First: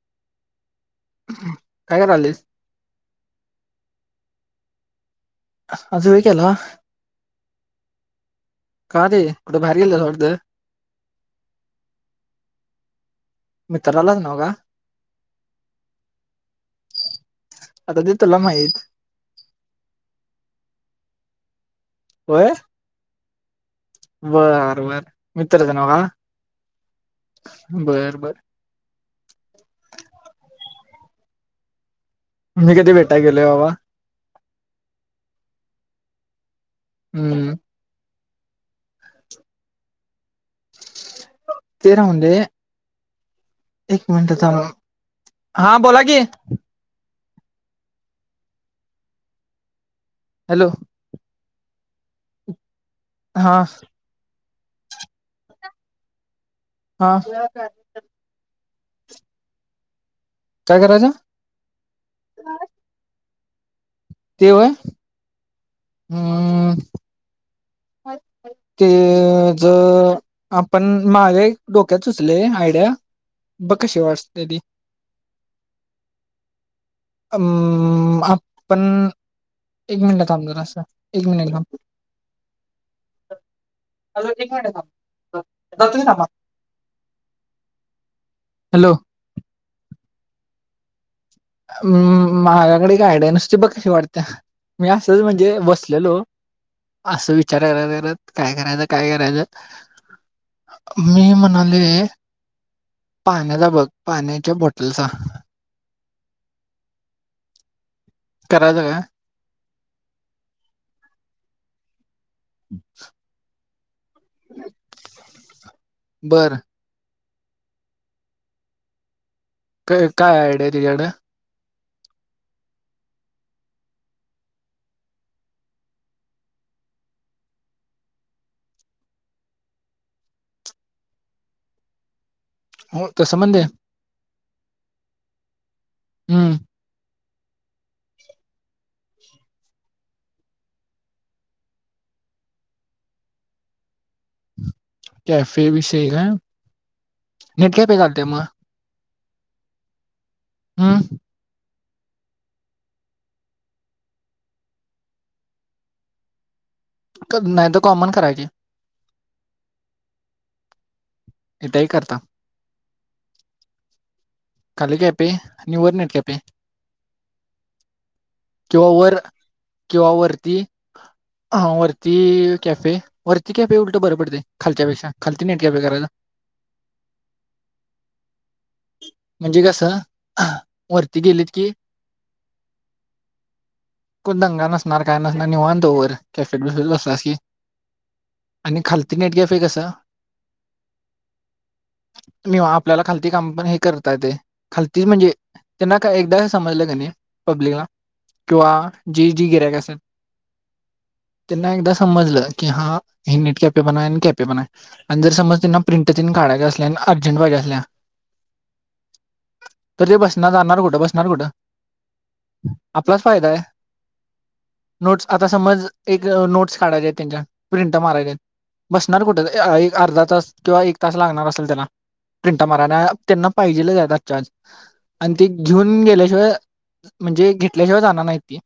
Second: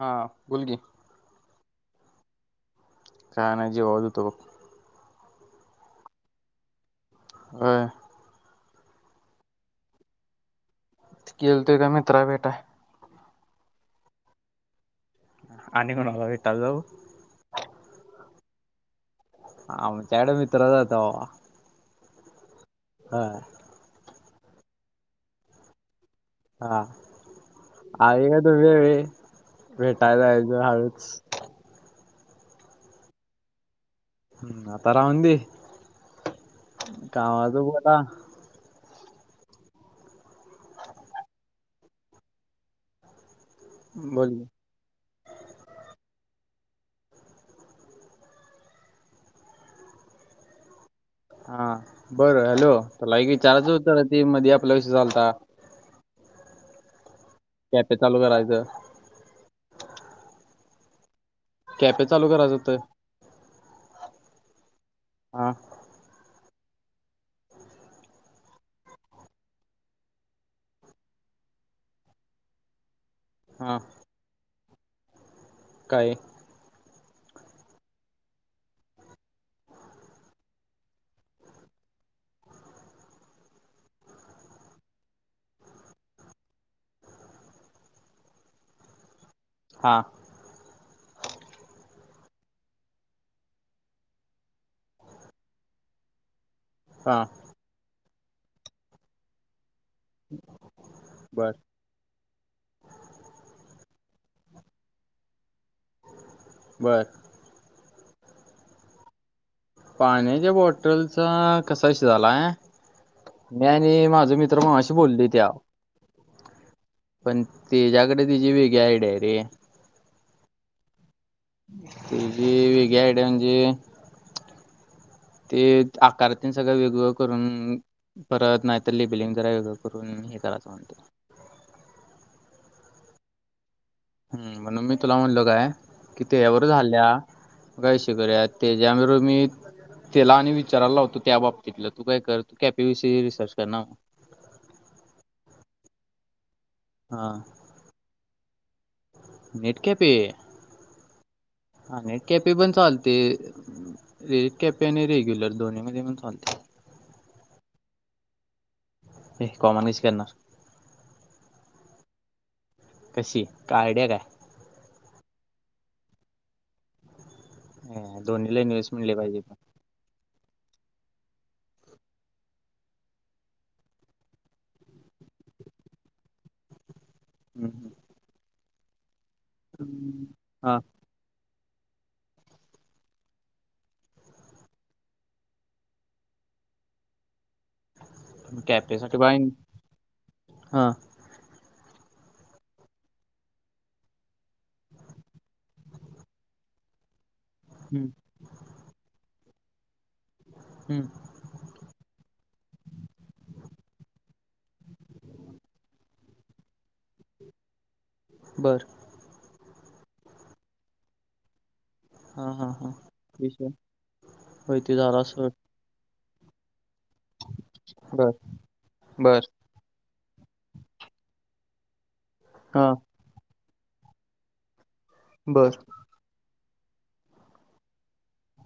हा बोल की. काय करालीस? काय नाही जेवत होतो बघ. आज वेळ केला? होय. का रे कुठे बाहेर गेलतास वाटतं? गेलतो एका मित्रा भेटाय. मित्रालाच नव का? आणि कोणाला भेटायला जाऊ? आता ते तुला माहित आमच्याकडे मित्रच आहेत बाबा. होय? हा. बरं बरं मित्राचा नाव का? हा. बर बर [unintelligible] भेटाय जायचं हळूच. मी कधी भेटाय गेलोय बाबा? हम्म आता राहुन दे. हम्म कवाचा बोला. ते राहून दे. एक बोल मिनटं थांब हा बोला की. हॅलो हा बरं हॅलो. लाईक हा विचारायचा होतं ते मध्ये आप आपला विषय झालता. कॅफे चालू करायचं [unintelligible] काय करायचं? कॅपे चालू करायचं होत. ते व्हय. हा. हहह [unintelligible] ते ज आपण माग एक डोक्यात सुचलय आयडिया. ब हा कशी वाटते ती. काय? अम आपण एक मिनिट ला थांब जरास एक मिनिट थांब [unintelligible] हॅलो. हा. हुम माझ्याकड एक आयडिया हाय, नुसती बघ कशी वाटतीया? मी असंच म्हणजे बसलेलो हा आसं विचारल्यात घरात. काय करायचं? काय करायचं? मी बर म्हणालोय, पाहण्याचा बघ पाण्याच्या बॉटलचा बर. करायचा काय? पाण्याच्या बॉटलचा कसा विष य झालाय. मी आणि माझं मित्र मगाशी बोलोय त्याव बरं. पण, तेजाकड तेची वेगळी आयडिया हाय रे. काय आयडिया हाय तेजाकड? ते जी वेगळी आयडिया, म्हणजे ते आकार ते न सगळं वेग वेगळं करून, परत नाहीतर जरा वेगळं करून हे करायचं म्हणत. हो तसं पणं दे. हम् म्हणून मी तुला म्हणलो काय? कि तेझ्या हम्म यावर झाल्या काय विषय करुया ते ज्यावर बरोबर मी त्याला आणि विचारायला लावतो. त्या बाबतीतलं तू काय कर कॅफे विषयी रिसर्च कर ना मग. कॅफे विषय एक हाय. हा नेट कॅफे चालतंय म. Net cafe. हं. हा. नेट केपे पण चालते [unintelligible] केपे आणि रेग्युलर दोन्ही मध्ये पण चालतय. [unintelligible] नाहीतर कॉमन करायची. ए कॉमन कशी करणार? येतय करता. कशी? काय आयडिया काय? खाली कॅफे आणि वर नेट कॅफे. ह दोन्हीला किंवा इन्व्हेस्टमेंट वर लई पाहिजे पण. किंवा वरती हा वरती कॅफे. वरती कॅफे उलट बरं पडतय खालच्यापेक्षा खालती नेट कॅफे करायचा. हं. [inaudible] म्हणजे कस हा [inaudible] वरती गेलीत की कोण दंगा नसणार काय नसणार निवांत वर कॅफे [unintelligible] बसलास की. आणि खालती कॅफेसाठी नेट बाय कॅफे कस हा [unintelligible] आपल्याला खालती काम पण हे करत करता येतंय. खालती म्हणजे त्यांना काय एकदा समजलं कणी पब्लिकला हम्म, किंवा जी जी गिऱ्याइक अस हम्म, [inaudible] त्यांना एकदा समजलं की हा हे नेट कॅफे तपन आयन कॅफे हाय आणि जर समज त्यांना प्रिंटचीन काढायच्या असल्या आणि अर्जंट पाहिजे असल्या [inaudible] बर [inaudible] [inaudible] तरी बसणार जाणार कुठं बसणार कुठं? हा, हा, हा आपलाच [inaudible] फायदा आहे विश्वम [inaudible] होय त झाल असं ते ग नोट्स काढायच्या आहेत तेच्या प्रिंटा बर मारायच्या यात [inaudible] बसणार बर कुठं एक अ अर्धा तस किंवा एक तास लागणार आसल तेना प्रिंटा हा माराना त्यांना पाहिजेलच जादा चान्स [inaudible] आणि ती बर घेऊन गेल्याशिवाय [inaudible] म्हणजे घेतल्याशिवाय जाना ना नाहीती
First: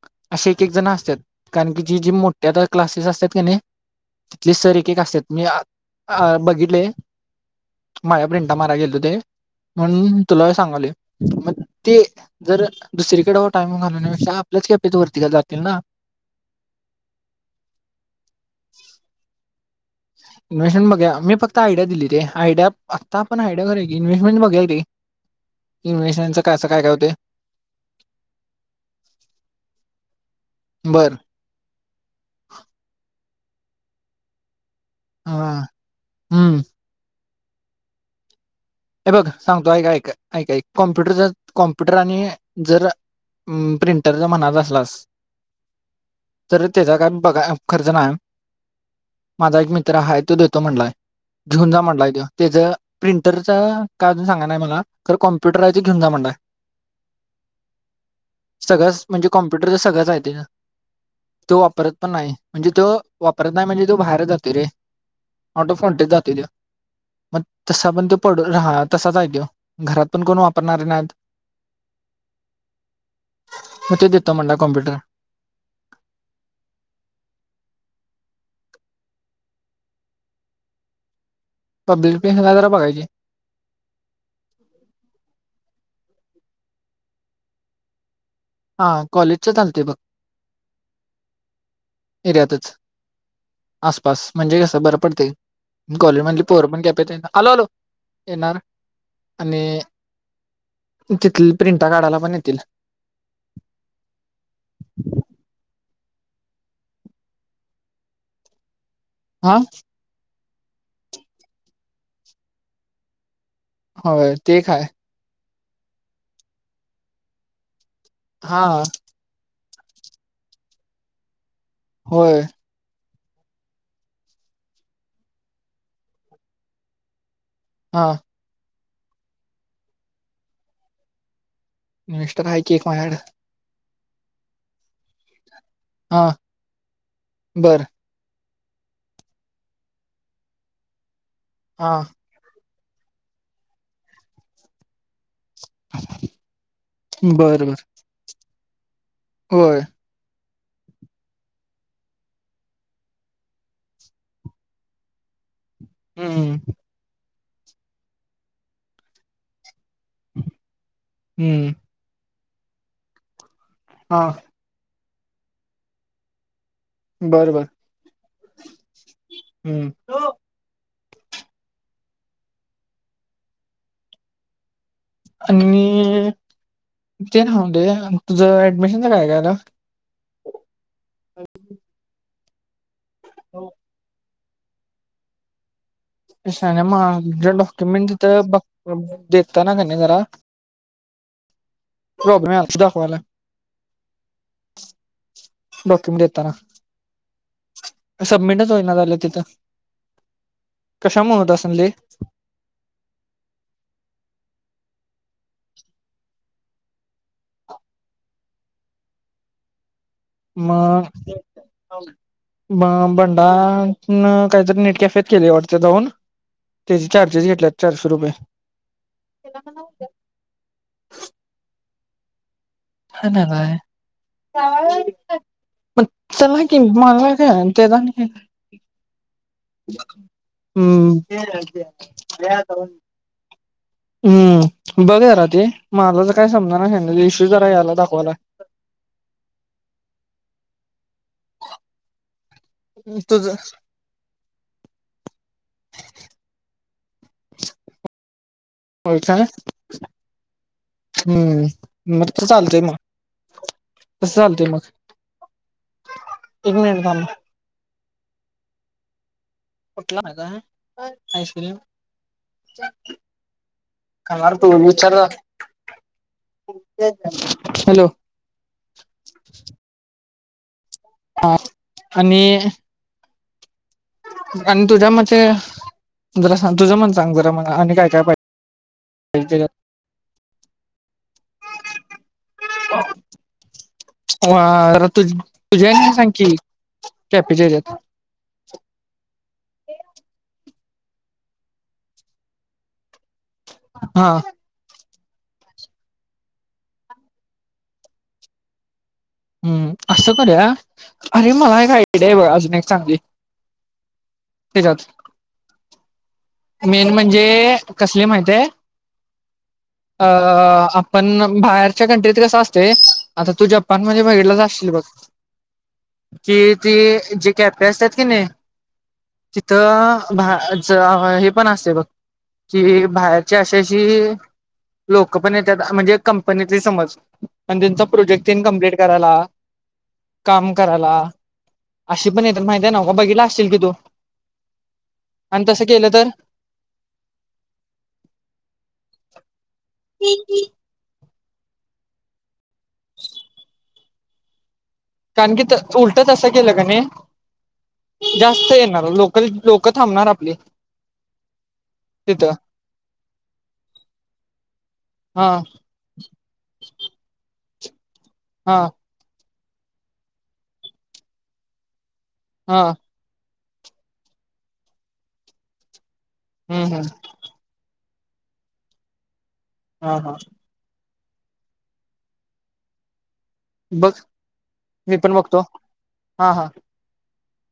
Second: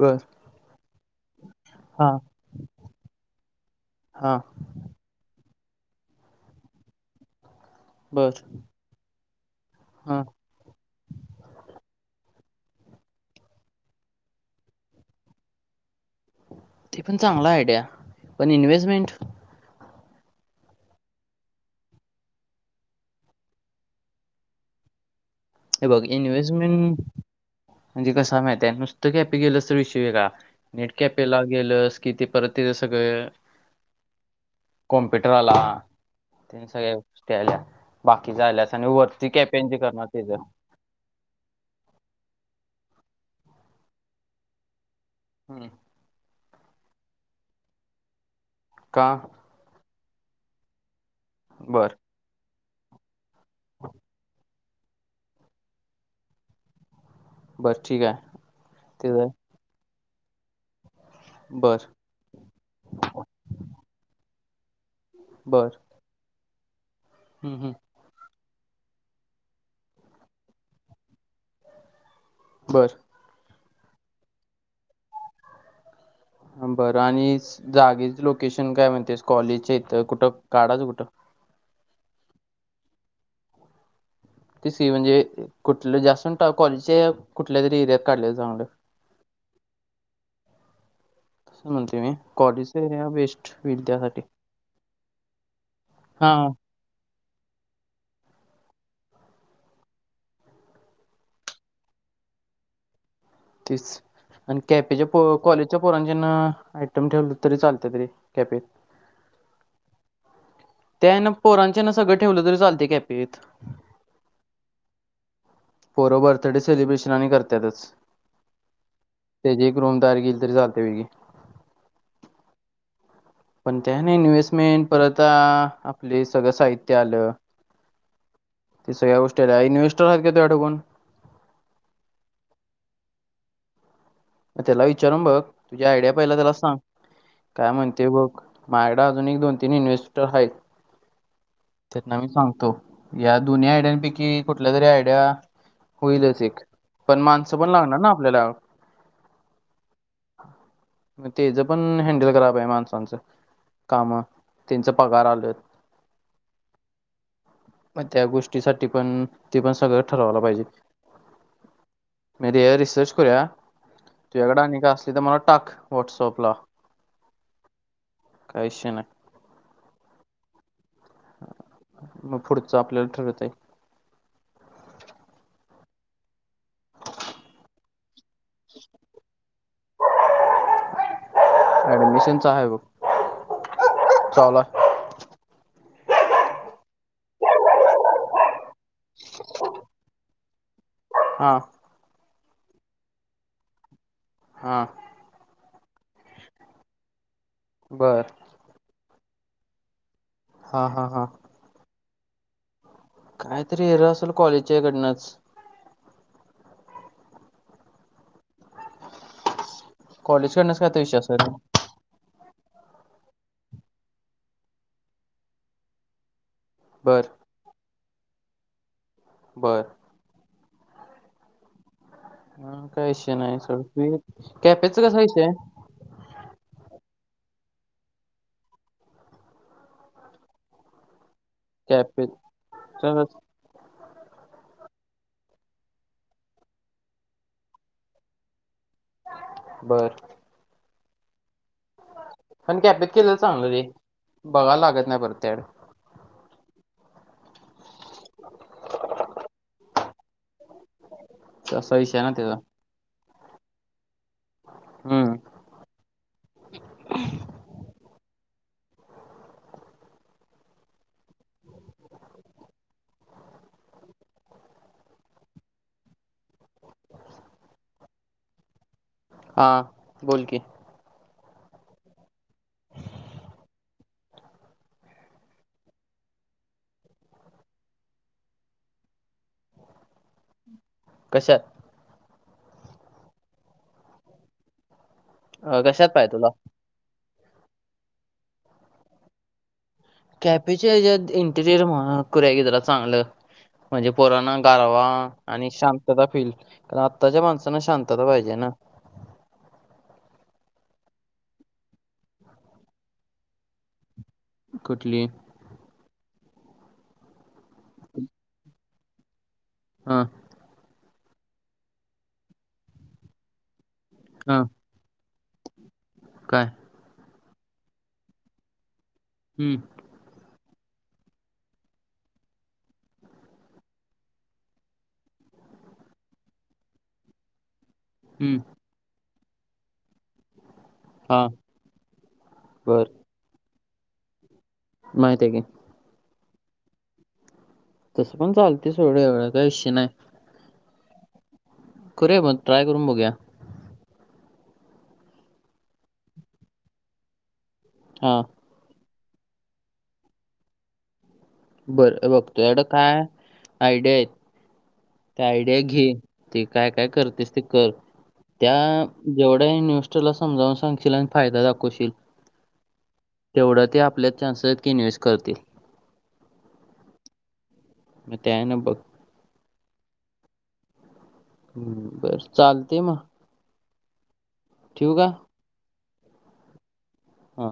बर आसे एकजण आस चट कारण की जी हा जी मोठ्या आता क्लासेस असतात कनी हा तिथली सर एक एक आसत्यात मी [inaudible] अ बघिटलय [inaudible] [inaudible] माया बर प्रिंटा मारायला गेलोत हे म्हणून हा तुला सांगालोय, मग ते जर दुसरीकडे व टाइम घालण्यापेक्षा आपल्याच कॅफेत वरती जातील ना, ते पण चांगली हाय आयडिया पण इन्व्हेस्टमेंट इन्व्हेस्टमेंट बघुया, मी फक्त आयडिया दिली रे आयडिया आत्ता आपण आयडिया करायची, इन्हेस्टमेंट बघुया की हे बघ इन्व्हेस्टमेंटचं काय असं काय काय इन्व्हेस्टमेंट होते म्हणजे कसय माहितीय काय. नुसतं कॅपी केल तर विषय वेगळा बर नेटकॅपेला गेलस कि, ते परत तिथे सगळं क कॉम्प्युटर आला, हा हम्म त्यां सगळे त्या आल्या बाकीच्या झाल्या हे बघ सांगतो, ऐक, ऐक ऐक ऐक कॉम्प्युटर जर कॉम्प्युटर आणि जर म प्रिंटर जर म्हणाला असलास, हम्म तर त्याचा काय पगार खर्च नाही. का माझा एक मित्र तर हाय तो देतो म्हटलाय. घिऊन जा बर म्हटलाय, तो तेझं प्रिंटर च काय अजून सांगा नाही मला कॅम्पुटर हाय तो घेऊन जा म्हटलाय. बर ठीक आहे सगळच म्हणजे त्याचं कॉम्पुटर च सगळंच जायत तो बर वापरत पण नाही, म्हणजे तो वापरत नाही म्हणजे तो बाहेर जातो ते रे बर ऑटो फोनटेच जातोय तो मग हम्म, हम्म. तसं पण तो पडून हा तसाच हाय तो, घरात पण कोण वापरणारे नाहीत. बरं, म तो देतो म्हटलाय, कॉम्पुटर बरं आणि जागेच लोकेशन काय म्हणतोस कॉलेजच्या इथं कुठं? काढायचं कुठं? पब्लिक प्लेसला जरा बघायची. तेच की म्हणजे कु ठलं कॉलेजच्या कुठल्या तरी एरिया काढल्या हा, कॉलेजच चालते बघ. ह एरियातच. होईल आसपास त्यासाठी म्हणजे कसं बरं पडतय कॉलेजमधली हां पोर पण कॅफेत येणार आलो आलो, येणार आणि तिथ प्रिंटा काढायला पण येतील. तीच आणि कॅफेचे पोरं कॉलेज ज्या पोरण ज्यांना आयटम ठेवलं तरी चालतेत रे कॅफेत हा त्या ना पोरांचे ना सगळं ठेवलं तरी चालते कॅफेत होय ते एक हाय पोर बर्थडे सेलिब्रेशन आणि करत्यातच हा ते जे क्रोम तयार केली तरी चालते व्हय किनय होय पण त्या आणि इन्व्हेस्टमेंट परत, आपले हे सगळं साहित्य आलं हा [unintelligible] इन्व्हेस्टर हाय की एक माझ्या कड त्याला विचारून बघ तुझी आयडिया हां पहिला त्याला सांग, काय बर म्हणतय बघ माझ्याकडं अजून एक दोन तीन इन्व्हेस्टर आहेत हां त्याना मी सांगतो या दोन्ही आयडियान पैकी कुठल्या तरी आयडिया होईलच एक, पण माणसं बर पण बर लागणार ना आपल्याला? होय मग तेच पण हॅंडल कराय पाहिजे माणसांचं काम त्यांच पगार आल हम्म हम् मग त्या गोष्टीसाठी पण ते पण सगळं ठरवाला पाहिजे हम्म म रिसर्च करूया हां तुझ्याकडे आणि असतील ति मला टाक व्हॉट्सअपला बरबर काय विषय नाही हम्म मग पुढचं आपल्याला ठरवता येतंय आणि ते राहून दे, तुझं ऍडमिशनच काय काय झालं? अ ऍडमिशनच आहे बघ हो चावला [unintelligible] दता ना त्यांनी जरा हां [unintelligible] बोला हा देताना बर सबमिटच होईना झालं तिथं हां हां हां कशामुळे होत असेल हे काहीतरी वेगळ असेल कॉलेजकडूनच कॉलेज कडणच काहीतरी विषय असेल मा भंडार काहीतरी नेट कॅफेत केलेय वाटतं जाऊन त्याचे बर चार्जस घेतल्यात चारशे रुपये त्याला काय बर माहिती हे हा, काय [unintelligible] ह विषय नाही सोड तू कॅपेचा कसा विषय आहे? ते हम्म ते कॅपेचा कस- हम्म बघ जरा ते मला तर काही समजना ते इशू जरा यालाय दाखवावा लागेल बरं पण कॅफेत केलेले ते तुझ चांगलं रे बघायला लागत नाही परत ऍड वाई चाळा असा विषय हम्म आहे मग ना त्याचा चालतय मग तस चालतय मग हम्म एक मिनिट थांब उठला काय आईस्क्रीम खाणार का विचार जरा हॅलो हां बोल की हा आणि आणि तुझ्या मते आणि तुझं मन सांग जरा मला आणि काय काय पाहिजे कशात वार तु अं, तुझ्या कशात हेण सांग पाहिजे तुला की कॅफे च्या याच्यात कॅफेच्या हेज्यात इंटेरियर म्हणा करूया की जरा चांगल म्हणजे हा पोरांना गारवा आणि शांतता फील आताच्या माणसांना शांतता पाहिजे ना अ असं करूया अरे मला एक आयडिया ये बघ अजून एक चांगली त्याच्यात कुठली मेन म्हणजे कसली माहिती आहे हा ह हा पण बाहेरच्या कंट्रीत कस असतय आता तू जपान म्हणजे बघितला हा च असशील असतो काय की ती जे. कॅफे असत्यात किनय हम्म तिथं भरतात हे पण असतय बघ की बाहेरचे अशे अशी लोक पण येत्यात म्हणजे कंपनीची समज आणि त्यांचा प्रोजेक्ट हम्म तेन कम्प्लीट चला काम करायला हा अशी पण येतात माहितीये बर नव्ह का बघितला अशील की तू माहित आहे की आणि तसं केलं तर तसं पण चालतंय सोड एवढं काय विषय नाही करूया मग ट्राय करून बघूया कारण की उलट तसं केलं कणी हा जास्त येणार लोक लोक थांबणार आपली बरं तिथं बघतो एवढं काय आयडिया आहेत ते हा आयडिया घे ते काय काय करतोस ते कर त्या हा जेवढ्या न्यूस्टला समजावून सांगशील आणि फायदा दाखवशील हा तेवढा ते आपल्या चान्सस इन्व्हेस्ट करतील हम्म हम्म म ते आहे ना बघ हा हा हम् बरं चालतंय मग बघ ठेवू मी का पण बघतो हा हा हा